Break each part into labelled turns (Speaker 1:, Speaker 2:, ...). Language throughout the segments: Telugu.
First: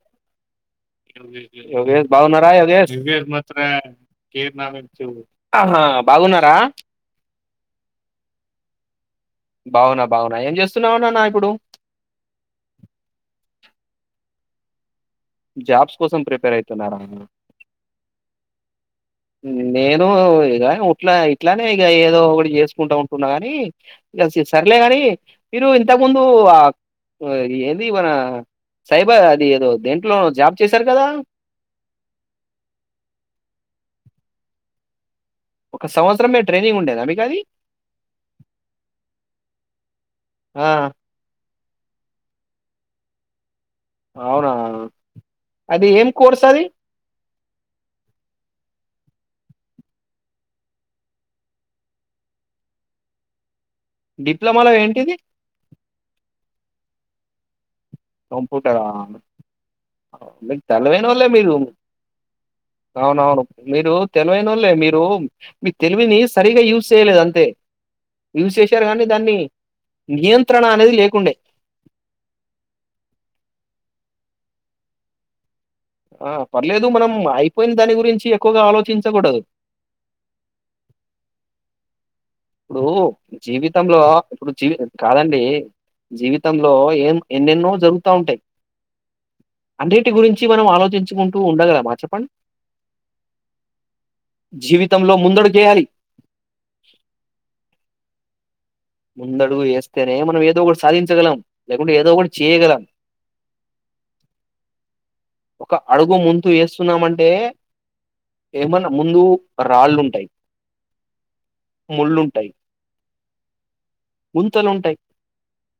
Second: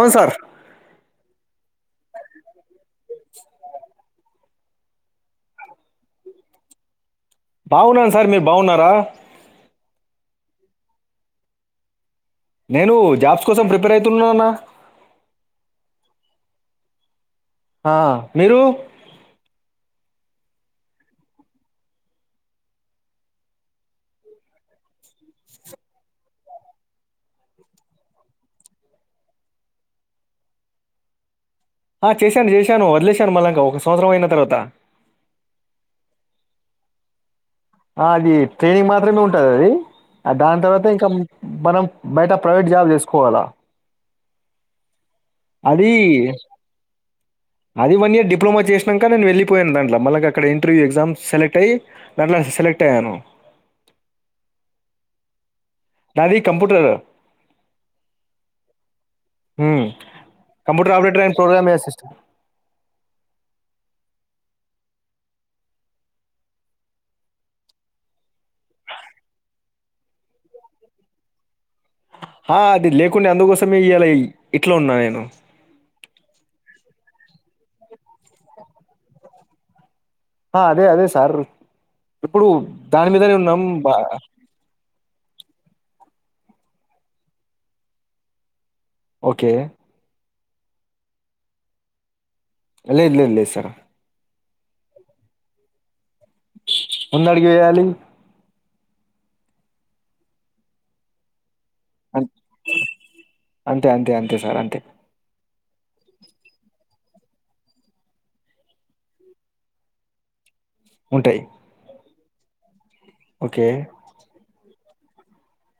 Speaker 1: అవును సార్
Speaker 2: యోగేష్ బాగున్నారా యదేశ్. ఆహ్ బాగున్నారా.
Speaker 1: బాగున్నాను సార్ మీరు బాగున్నారా
Speaker 2: ఏం చేస్తున్నావు అన్నన ఇప్పుడు.
Speaker 1: నేను జాబ్స్ కోసం ప్రిపేర్ అవుతున్నానా
Speaker 2: జాబ్స్ కోసం ప్రిపేర్ అయితున్నారా నేను.
Speaker 1: ఆహ్ మీరు.
Speaker 2: నేను ఇగ ఇట్లా ఇట్లానే ఇక ఏదో ఒకటి చేసుకుంటా ఉంటున్నా గాని ఇంక సర్లే కాని మీరు ఇంతకు ముందు ఆహ్ ఏంది మన సైబర్ అది ఏదో దేంట్లో జాబ్ చేశారు కదా.
Speaker 1: ఆ చేశాను చేశాను వదిలేశాను మళ్ళాంక ఒక సంవత్సరం అయిన తర్వాత
Speaker 2: ఒక సంవత్సరం మీము ట్రైనింగ్ ఉండేన మీకది
Speaker 1: ఆ అది ట్రైనింగ్ మాత్రమే ఉంటది అది దాని
Speaker 2: ఆ,
Speaker 1: తర్వాత ఇంకా మనం బయట ప్రైవేట్ జాబ్ చేసుకోవాలా
Speaker 2: అవునా అది ఏం కోర్స్ అది
Speaker 1: అది వన్ ఇయర్ డిప్లలోమా చేసినాక నేను వెళ్ళిపోయాను దాంట్ల మళ్ళకి అక్క ఇంటర్్యూ ఎగ్జమ్ సెలెక్ట్ అయ్యి దాంట్ల సెలెక్ట్ అయ్యాను
Speaker 2: డిప్లొమాలో ఏంటిది
Speaker 1: నాది కంప్యూటర్
Speaker 2: కంప్యూటర్ ఆ
Speaker 1: కంప్యూటర్
Speaker 2: తెలవైన
Speaker 1: ఆపరేటర్
Speaker 2: వాళ్ళే
Speaker 1: అండ్
Speaker 2: మీరు
Speaker 1: ప్రోగ్రామ్ అసిస్టెంట్
Speaker 2: అవునవును మీరు తెలివైన వాళ్లే మీరు మీ తెలివిని సరిగా యూజ్ చేయలేదు అంతే యూజ్ చేశారు కానీ దాన్ని నియంత్రణ అనేది లేకుండే
Speaker 1: ఆ అది లేకుంటే అందుకోసమే ఇయలా యి ఇట్లున్నా నేను
Speaker 2: ఆ పర్లేదు మనం అయిపోయిన దాని గురించి ఎక్కువగా ఆలోచించకూడదు
Speaker 1: ఆ అదే అదే సార్
Speaker 2: ఇప్పుడు
Speaker 1: దాని మీదనే ఉన్నాం బా
Speaker 2: జీవితంలో ఇప్పుడు జీవ్ కాదండి జీవితంలో ఏం ఎన్నెన్నో జరుగుతా ఉంటాయి
Speaker 1: ఓకే
Speaker 2: అన్నింటి గురిం చి మనం ఆలోచించుకుంటూ ఉండగలమా చెప్పండి
Speaker 1: లెద్ లెద్ లెద్ సరు
Speaker 2: జీవితంలో ముందడుగు వేయాలి
Speaker 1: ముందడుగు వేయాలి
Speaker 2: ముందడుగు వేస్తేనే మనం ఏదో ఒకటి సాధించగలం లేకుంటే ఏదో
Speaker 1: అన్
Speaker 2: ఒకటి చేయగలం
Speaker 1: అంతే అంతే అంతే సార్ అంతే
Speaker 2: ఒక అడుగు ముందు ఏస్తున్నామంటే ఏమన్నా ముందు రాళ్ళుంటాయి
Speaker 1: ఉంటాయి
Speaker 2: ముళ్ళుంటాయి
Speaker 1: ఓకే
Speaker 2: గుంతలుంటాయ్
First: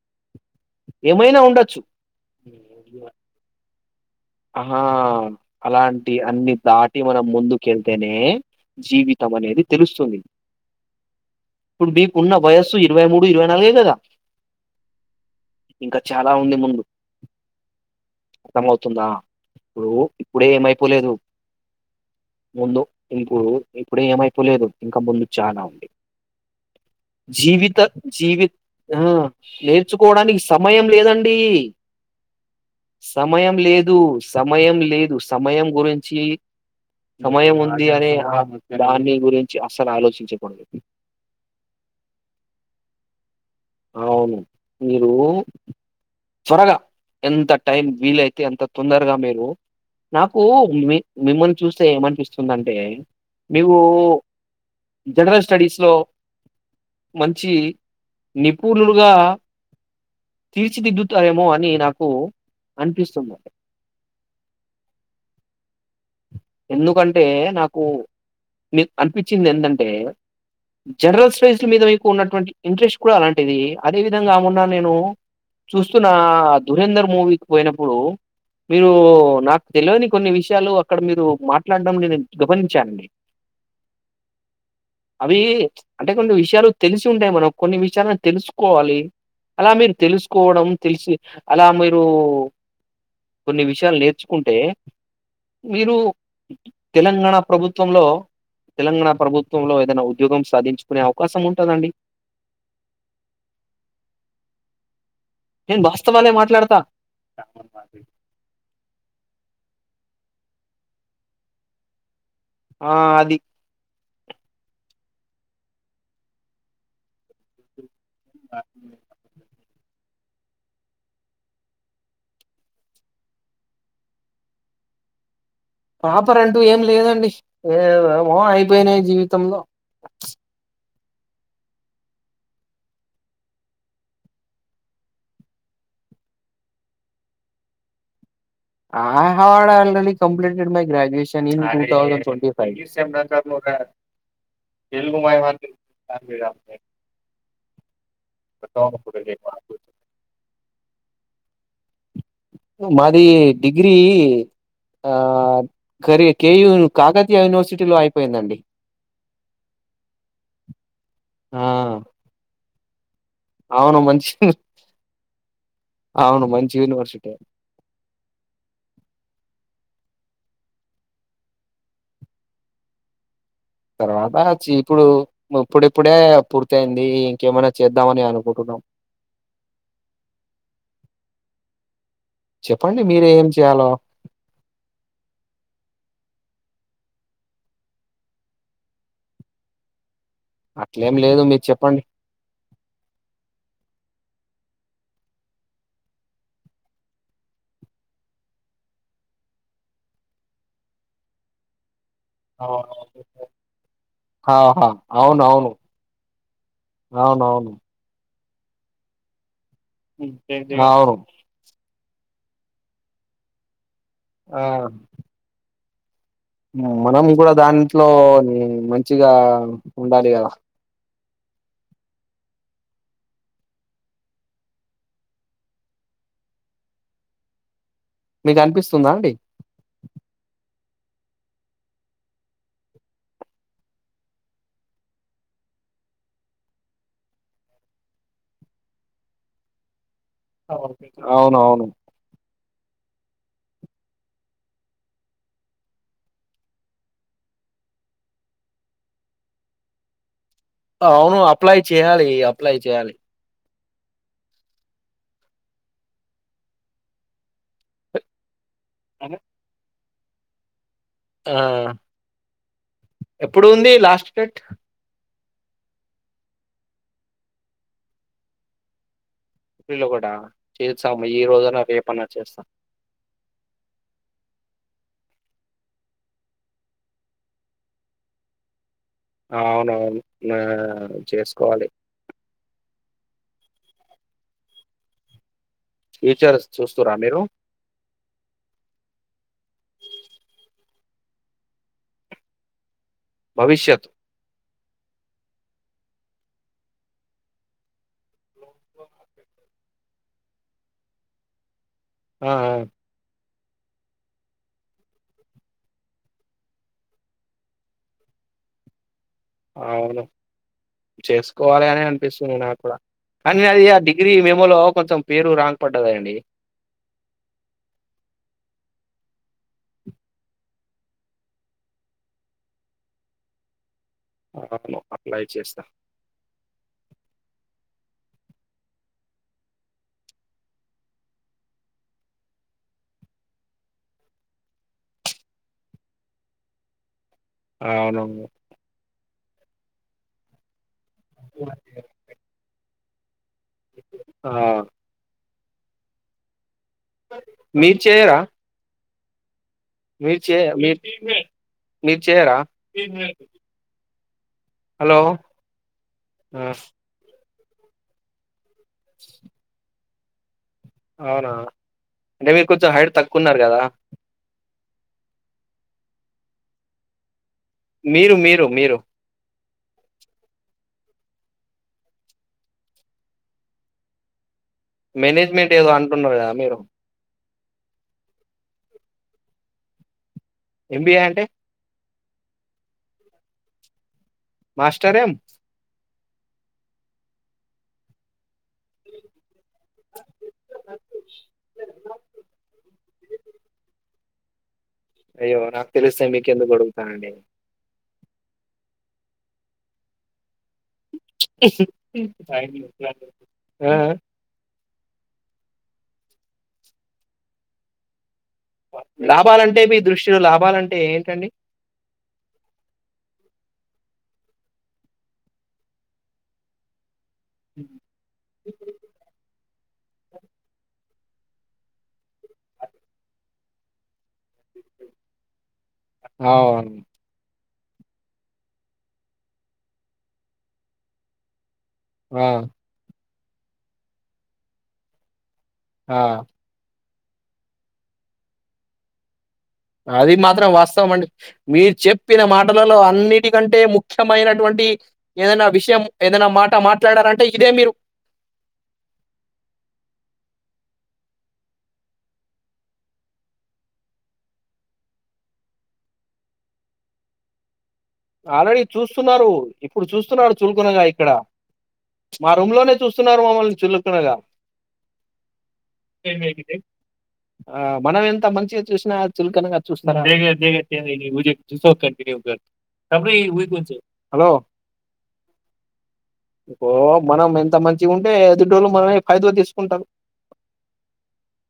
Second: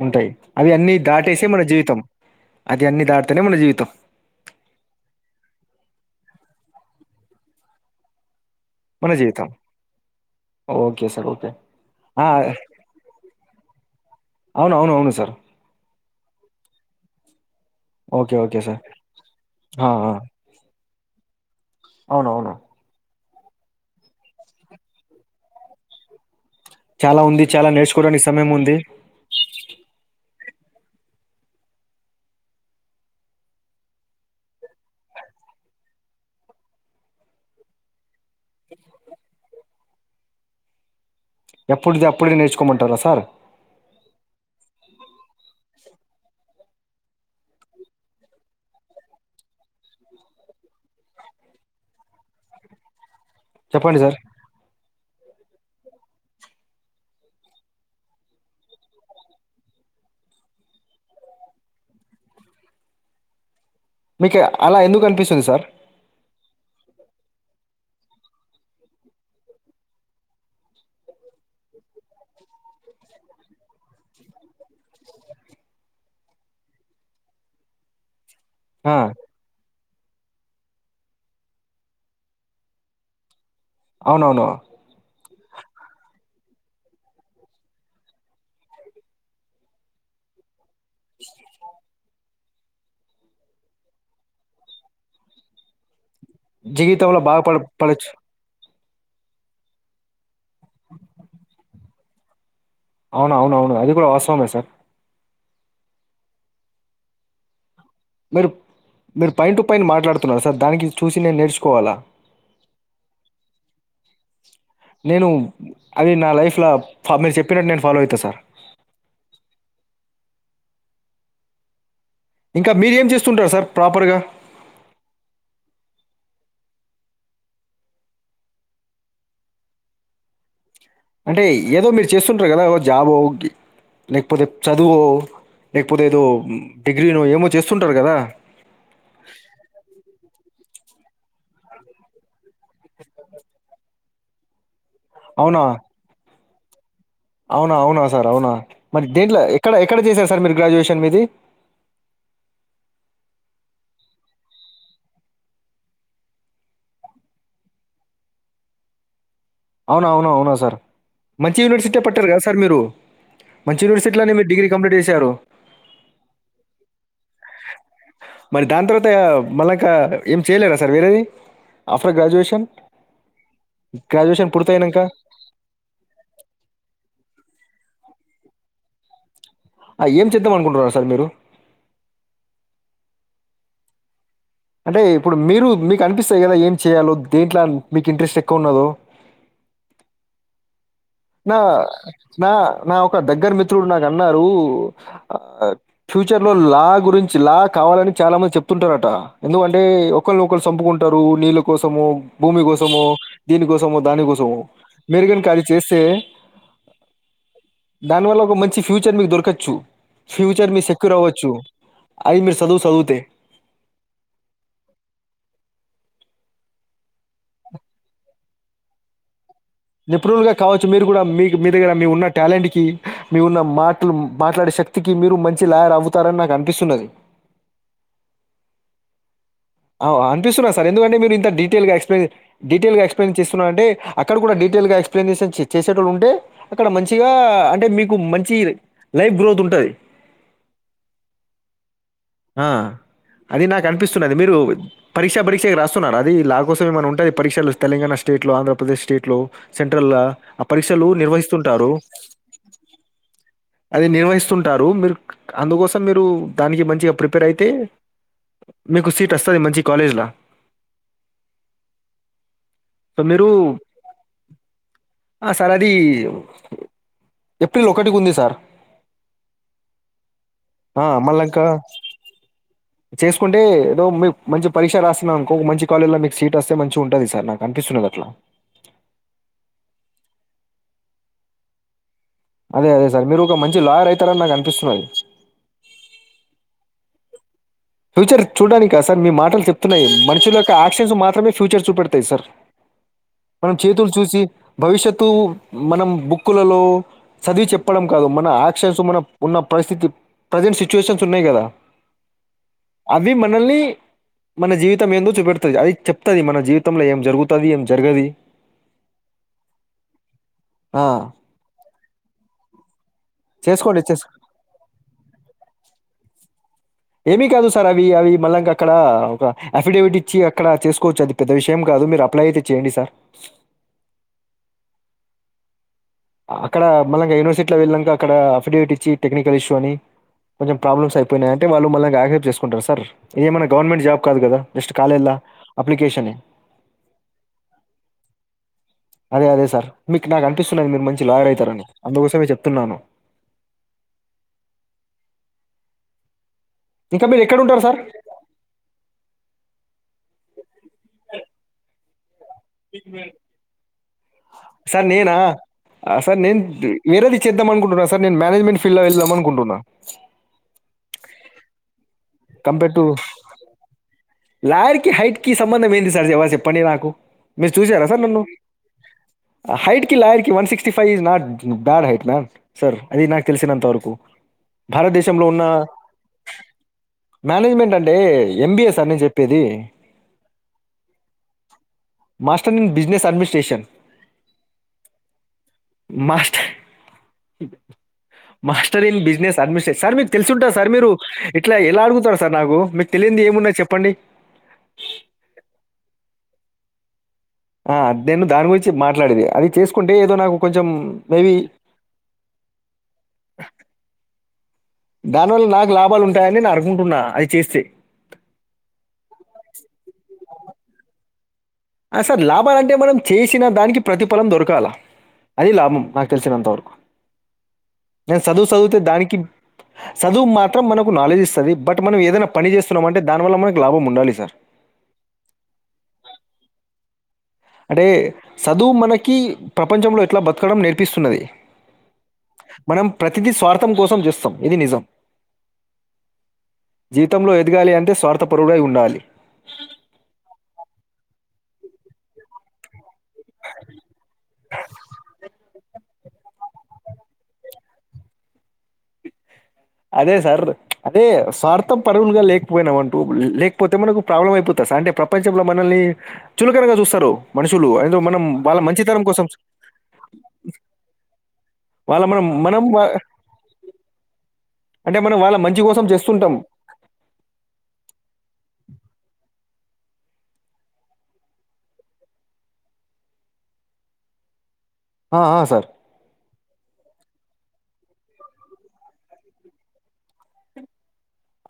Speaker 1: ఉంటాయి అవి అన్నీ దాటేస్తే మన
Speaker 2: ఉండొచ్చు
Speaker 1: జీవితం అది అన్నిీ దాటితేనే మన జీవితం
Speaker 2: ఆహా అలాంటి అన్నిీ దాటి మనం ముందుకేళ్తేనే జీవితం అనేది తెలుస్తుంది
Speaker 1: ఓకే సార్ ఓకే
Speaker 2: ఇప్పుడు
Speaker 1: ఆ
Speaker 2: మీకున్న వయస్సు ఇరవై మూడు ఇరవై నాలుగే దా
Speaker 1: అవున అవును అవును సార్
Speaker 2: ఇంకా చాలా ఉంది ముందు
Speaker 1: ఓకే ఓకే సార్
Speaker 2: అర్థమవుతుందా ఇప్పుడు ఇప్పుడే ఏంఐపోలే దు
Speaker 1: అవునవును
Speaker 2: ఇంకు ఇప్పుడు ఏమైపోలేదు ఇంకా ముందు చాన ఉంది
Speaker 1: చాలా ఉంది చాలా
Speaker 2: జీవిత
Speaker 1: నేర్చుకోవడానికి
Speaker 2: జీవి
Speaker 1: సమయం ఉంది
Speaker 2: ఆ నేర్చుకోవడానికి సమయం లేదండి సమయం లేదు సమయం లేదు సమయం గురించి సమయం ఉంది అనే ఆ దాని గురించి అసలు ఆలోచించకూడదు
Speaker 1: ఎప్పుడుది అప్పుడే నేర్చుకోమంటారా సార్
Speaker 2: అవును మీరు త్వరగా ఎంత టైం వీలయితే ఎంత తొందరగా మీరు నాకు మిమ్మల్ని చూస్తే ఏమనిపిస్తుందింటే మీవు
Speaker 1: చెప్పండి సార్
Speaker 2: జనరల్ స్టడీస్ లో మంచి నిపుణణులుగా తీర్చిదిద్దుతారేమో అని నాకు అనిపిస్తుంది
Speaker 1: మీకు అలా ఎందుకు అనిపిస్తుంది సార్
Speaker 2: ఎందుకంటే నాకు మీకు అనిపించింది ఎంటంటే జనరల్ స్టడీస్ మీద మీకు ఉన్నటువంటి ఇంట్రెస్ట్ కూడా అలాంటిది అదే విధంగా మన్న నేను చూస్తున్న ధురేందర్ మూవీకి పోయినప్పుడు మీరు
Speaker 1: ఆ
Speaker 2: నాకు తెలియని కొన్ని విషయాలు అక్కడ మీరు మాట్లాడడం నేను గమనించానండి
Speaker 1: అవునవును
Speaker 2: అవి అంటే కొన్ని విష చాలు తెలిసి ఉంటాయి మనకు కొన్ని విషయాలను తెలుసుకోవాలి అలా మీరు తెలుసుకోవడం తెలిసి అలా మీరు కొన్ని విషయాలు నేర్చుకుంటే మీరు
Speaker 1: జీవితంలో
Speaker 2: తెలంగాణ
Speaker 1: బాగుపడ
Speaker 2: ప్రభుత్వంలో
Speaker 1: పడొచ్చు
Speaker 2: తెలంగాణ ప్రభుత్వంలో ఏదైనా ఉద్యోగం సాధించుకునే అవకాశం ఉంటందండి
Speaker 1: అవున అవున అవును అది కూడా వాస్తవమే సార్
Speaker 2: నేను వాస్తవాలే మాట్లాడతా
Speaker 1: మీరు మీరు పైన టు పైైన మాట్లాడుతున్నారు సార్ దానికి చూసి నేను నేర్చుకోవాలా
Speaker 2: ఆ అది
Speaker 1: నేను అది నా లైఫ్ లో మీరు చెప్పినట్టు నేను ఫాలో అయితా సార్ ఇంకా మీరేం చేస్తుంటారుా సార్ ప్రాపర్గా
Speaker 2: ప్రపర్ రంటూ ఏం లేదండి ఏమో అయిపోయినాయి జీవితంలో
Speaker 1: అంటే ఏదో మీరు చేస్తుంటారు కదా జాబో లేకపోతే చదువు లేకపోతే ఏదో డిగ్రీనో ఏమో చేస్తుంటారు కదా
Speaker 2: ఆ హవవాడా I'll complete my graduation in two thousand ట్వ ఫైవ్ తెల్గు మాయ మా
Speaker 1: అవునా అవునా అవునా సార్ అవునా మరి దేంట్లో ఎక్కడ ఎక్కడ చేశారు సార్ మీరు గ్రాడ్యుయేషన్ మీది
Speaker 2: మాది డిగ్రీ కేయూ కాకతీయ యూనివర్సిటీలో అయిపోయిందండి
Speaker 1: అవునా అవున అవునా సార్ మంచి
Speaker 2: ఆ
Speaker 1: యూనివర్సిటీ పట్టారు కదా సార్ మీరు మంచి యూనివర్సిటీలోనే మీరు డిగ్రీ కంప్లీట్ చేశారు
Speaker 2: అవును మంచి యూనివర్సిటీ
Speaker 1: మరి దాని తర్వాత మళ ఇకా ఏం చేయలేరా సార్ వేరేది ఆఫ్టర్ గ్రాడ్యుయేషన్
Speaker 2: తర్వాత
Speaker 1: గ్రాడ్యుయేషన్
Speaker 2: చి
Speaker 1: పూర్తయినంక
Speaker 2: ఇప్పుడు ఇప్పుడప్పుడే పూర్తయిందీ ఇంకేమైనా చేద్దామని అనుకుటున్నాం
Speaker 1: ఆ ఏం చేద్దాం అనుకుంటున్నారు సార్ మీరు
Speaker 2: చెప్పండి మీరే ఏం చేయాలో
Speaker 1: అంటే ఇప్పుడు మీరు మీకు అనిపిస్తాయి గదా, ఏం చేయాలో దేంట్ల మీకు ఇంట్రెస్ట్ ఎక్కువ ఉన్నదో.
Speaker 2: అట్లేం లేదు
Speaker 1: నా
Speaker 2: మీరు చెప్పండి
Speaker 1: నా నా ఒక దగ్గర మిత్ త్రుడు నాకు అన్నారూ, ఆ ఫ్యూచర్ లో లా గురించి లా కావాలని చాలా మంది చెప్తుంటారట. ఎందుకంటే, ఒకల్నొకల్ సంపుకుంటారు నీళ్ళ కోసము. భూమి కోసమో, దీనికోసమో, దానికోసమో,
Speaker 2: ఆహా
Speaker 1: మీరుగాని ఖాళీ
Speaker 2: అవునవును
Speaker 1: చేస్. తే
Speaker 2: అవునవును
Speaker 1: దాని వల్ల ఒక మంచి ఫ్యూచర్ మీకు దొరకచ్చు ఫ్యూచర్ మీ
Speaker 2: అవును
Speaker 1: సెక్యూర్ అవ్వచ్చు అయి మీరు సదువు సదువుతే
Speaker 2: ఆ మనం గూడా దాంట్లోనీ మంచిగా ఉండాలి కదా
Speaker 1: నిపుణులుగా కావచ్చు మీరు గూడా మీకు మీ దగ్గర మీ ఉన్న టాలెంట్ కీ, మీ ఉన్న మాటలు మాట్లాడే శక్తికి, మీరు మంచి లాయర్ అవవుతారని నాకు అనిపిస్తున్నది.
Speaker 2: మీకు అనిపిస్తుందా అండి
Speaker 1: అవ్ అ అనిపిస్తున్నా సార్. ఎందుకంటే, మీరు ఇంత డీటేయిల్గా ఎక్స్ప్లెరి, డీటెయిల్గా ఎక్స్ప్లెయిన్ చేస్తున్న అంటే అక్కడ గూడా డీటెయిల్గా ఎక్స్ప్లెయినేషన్ చె చేసేటోడు ఉంటే అక్కడ మంచిగా, అంటే మీకు మంచి లైఫ్ గ్రోత్ ఉంటది.
Speaker 2: అవునవును
Speaker 1: ఆ అది నాకు అనిపిస్తున్నది మీరు పరీక్ష, బరీక్ష రాస్తున్నారా అదీ లా కోసం ఏమన ఉంటే పరీక్షలు తెలంగాణ స్టేట్లో, ఆంధ్రప్రదేశ్ స్టేట్లో సెంట్రల్లా. అ
Speaker 2: అవును అప్లై చేయాలి అప్లై చేయాలి
Speaker 1: అది నిర్వహిస్తుంటారు మీరు అందుకోసం మీరు దానికి మంచిగా ప్రిపేర్ అయితే తెస్తది మంచి కాలేజ్ లా
Speaker 2: ఆ
Speaker 1: సో, మీరు
Speaker 2: ఎప్పుడు ఉంది లాస్ట్ డేట్
Speaker 1: ఆ సార్ అదీ ఏప్రిల్ ఒకటికి ఉంది సార్
Speaker 2: ప్రిల్లో గూడా
Speaker 1: ఆ!
Speaker 2: చేచ్చాం ఈ
Speaker 1: మళ్ళా ఇంకా
Speaker 2: రోజన్న రేపన్నా చేస్తా
Speaker 1: చేసుకుంటే, ఏదో మీ మంచి పరీక్ష రాసినా అంకో మంచి కాలేల్ల మీకు సీట్ ఒస్తే మంచిగ ఉంటది సార్, నాకు అనిపిస్తున్నది అట్లా.
Speaker 2: అవునవును నా చేస్కోవాలి
Speaker 1: అదే అదే సార్, మీరు ఒక మంచి లాయర్ అయితారని నాకు అనిపిస్తున్నది.
Speaker 2: ఫీచర్స్ చూస్తుర్రా మీరు
Speaker 1: ఫ్యూచర్ చూడ్డానికా సార్, మీ మాటలు చెప్తున్నాయి. మనుషులకు యాక్షన్స్ మాత్రమే ఫ్యూచర్ చూపెడతాయి సార్. మనం
Speaker 2: భవిష్యత్
Speaker 1: చేతులు చూసి భవిష్యత్తూ మనం బుక్కులలో చదివి చెప్పడం కాదు మన యాక్షన్సు మన ఉన్న పరిస్థితి ప్రజెంట్ సిచ్యువేషన్స్ ఉన్నయ్ గదా
Speaker 2: ఆ ఆ
Speaker 1: ల్నీ మన జీవితం ఏందొ చూపెడుతద్ అది చెప్తది మన జీవితంలో ఏం జరుగుతది ఏం జరగది
Speaker 2: అవును
Speaker 1: ఆ,
Speaker 2: చేసుకోవాలెగనే అనిపిస్తుంది నాకుడ [inaudible] అది ఆ
Speaker 1: చేసుకోండి
Speaker 2: డిగ్రీ
Speaker 1: చేసుకో
Speaker 2: మేమోలో కొంచెం పేరు రాంగ్ పడ్డదండి
Speaker 1: ఏమీ కాదు సార్ అవి అవి మళ్ళాంక అక్కడ ఒక అఫిడేవిట్ ఇచ్చి అక్కడ చేసుకోవచ్చు అది పెద్ద విషయం కాదు మీరు అప్లై అయితే చేయండి సార్
Speaker 2: అను అప్లై చేస్తా
Speaker 1: అక్కడ మళ్లగా యూనివర్సిటీలో వెళ్ళాక అక్కడ అఫిడేవిట్ ఇచ్చి టెక్నికల్ ఇష్యూ అని కొంచెం ప్రాబ్లమ్స్ అయిపోయినాయియంటే వాళ్ళు మళ్ళగా యాక్సెప్ట్ చేసుకుంటారు సార్ ఇది ఏమైనా గవర్నమెంట్ జాబ్ కాదు కదా జస్ట్ కాలేళ అప్లికేషనే
Speaker 2: ఆవునను
Speaker 1: అదే అదే సార్ మీక్ నాక్ అనిపిస్తుంద్ మీర్ మంచి లాయర్ ఐతారని అందుకోసమే చెప్తున్నాను
Speaker 2: ఆ
Speaker 1: ఇంకా మీరు ఎక్కడ ఉంటారు
Speaker 2: మీ
Speaker 1: సార్
Speaker 2: చేయరా మీర్చీ మీర్ మి చేేేయరా
Speaker 1: సార్ నేనా సార్ నేన్
Speaker 2: ఆ!
Speaker 1: వేరెది చేద్దామనుకుంటున సార్ నేన్ మానేజ్మెంట్ ఫిల్ లో వెళ్దామనుకుంటన్నా
Speaker 2: ఔనా అంటే మీరు కొంచెం
Speaker 1: కంపేర్ టు
Speaker 2: హైడ్ తక్కువ ఉన్నార్ గదా
Speaker 1: లాయర్కి హైట్ కి సంబందం ఏంది సార్ జవ చెప్పండి నాకు
Speaker 2: మీరు మీరు మీరు
Speaker 1: హైట్ కి లాయర్ కి one sixty five is not bad height man sir అది నాక్ తెలిసినంత వరకు భారతదేశంలో ఉన్న
Speaker 2: మేనేజ్మెంట్ ఏదో అంటున్నారు కదా మీరు
Speaker 1: మేనేజ్మెంట్ అంటే ఎంబిఎ స అని నే చెప్పి ప్పేది
Speaker 2: ఎంబిఏ అంటే
Speaker 1: master in business administration
Speaker 2: master M
Speaker 1: master master in business administration sir తెలుసుంటా సార్ మీరు ఇట్ల ఎలా అడుగుతారు సార్ నాకు మీకు తెలియంది ఏమున్నాయ్ చెప్పండి
Speaker 2: అయ్యో నాకు తెలిస్తే మీకెందుకు అడుగుతానండి
Speaker 1: ఆ నేను దాని గురించి మాట్లాడెది అది చేసుకుంటె ఏదొ నాకు కొంచెం మేబీ
Speaker 2: ఆ
Speaker 1: దానివల్ల నాకు లాభాలు ఉంటాయని నేను అనుకుంటున్నా అది చేస్తే
Speaker 2: లాభాలంటే మీ దృష్టిలో లాభాల టే ఏంటండి
Speaker 1: ఆ సార్ లాభాలంటే మనం చేసిన దానికి ప్రతిఫలం దొరకాల అది లాభం నాకు తెలిసినంతవరకు న సదువు సదువుతే దానికి సదువు మాత్రం మనకు నాలెడ్జ్ ఇస్తుంది బట్ మనం ఏదైనా పని చేస్తున్నామ అంటే దానివల్ల మనకు లాభం ఉండాలి సార్
Speaker 2: అవును
Speaker 1: అంటే చదువు మనకి ప్రపంచంలో ఎట్లా బతకడం నేర్పిస్తున్నది
Speaker 2: ఆ
Speaker 1: ప్రతిది స్వార్థం కోసం చేస్తాం ఇది నిజం
Speaker 2: ఆ
Speaker 1: జీవితంలో ఎదగాలి అంటే స్వార్థపరుడై ఉండాలి
Speaker 2: అది మాత్రం వాస్తవం అండి మీరు చెప్పిన మాటలలో అన్నిటికంటే ముఖ్యమైనటువంటి ఏదనా విషయం ఏదైనా మాట మాట్లాడారంటే ఇదే మీరు
Speaker 1: అదే సార్ అదే స్వార్థం పరువులుగా లేకపోయినా అంటూ లేకపోతే మనకు ప్రాబ్లం అయిపోతంది సార్ అంటే ప్రపంచంలో మనల్ని చులకనగా చూస్తారు మనుషు
Speaker 2: ఆల్రెడీ చూస్తున్నారు ఇప్పుడు చూస్తున్నారు చులుకునగా ఇక్కడ
Speaker 1: వాళ్ళ మనం
Speaker 2: మా రూమ్
Speaker 1: మనం
Speaker 2: లోనే
Speaker 1: వా-
Speaker 2: చూస్తున్నారు మమ్మల్ని చులుకునగా
Speaker 1: అంటే మనం వాళ్ళ మంచి కోసం చేస్తుంటాం.
Speaker 2: ఆ మనం ఎంత మంచిగా చూసినా చుల్కనగా [unintelligible] హలో
Speaker 1: ఆ, ఆ, సార్
Speaker 2: ఓ మన మెన్ ఇంత మంచిగా ఉంటే ఎదిటోల్లు మనల్ని పరిధిలోకి తీసుకుంటారు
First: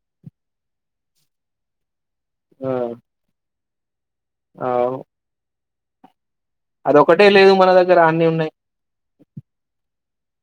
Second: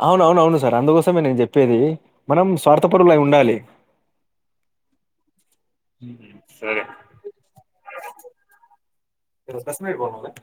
Speaker 1: అవును అవును సార్ అందుకోసమే నేను చెప్పేది మనం స్వార్థపరులై ఉండాలి
Speaker 2: ఆవు
Speaker 1: హ
Speaker 2: అదొక్కటే లేదు మన దగ్గర అన్ని ఉన్నాయి
Speaker 1: సరే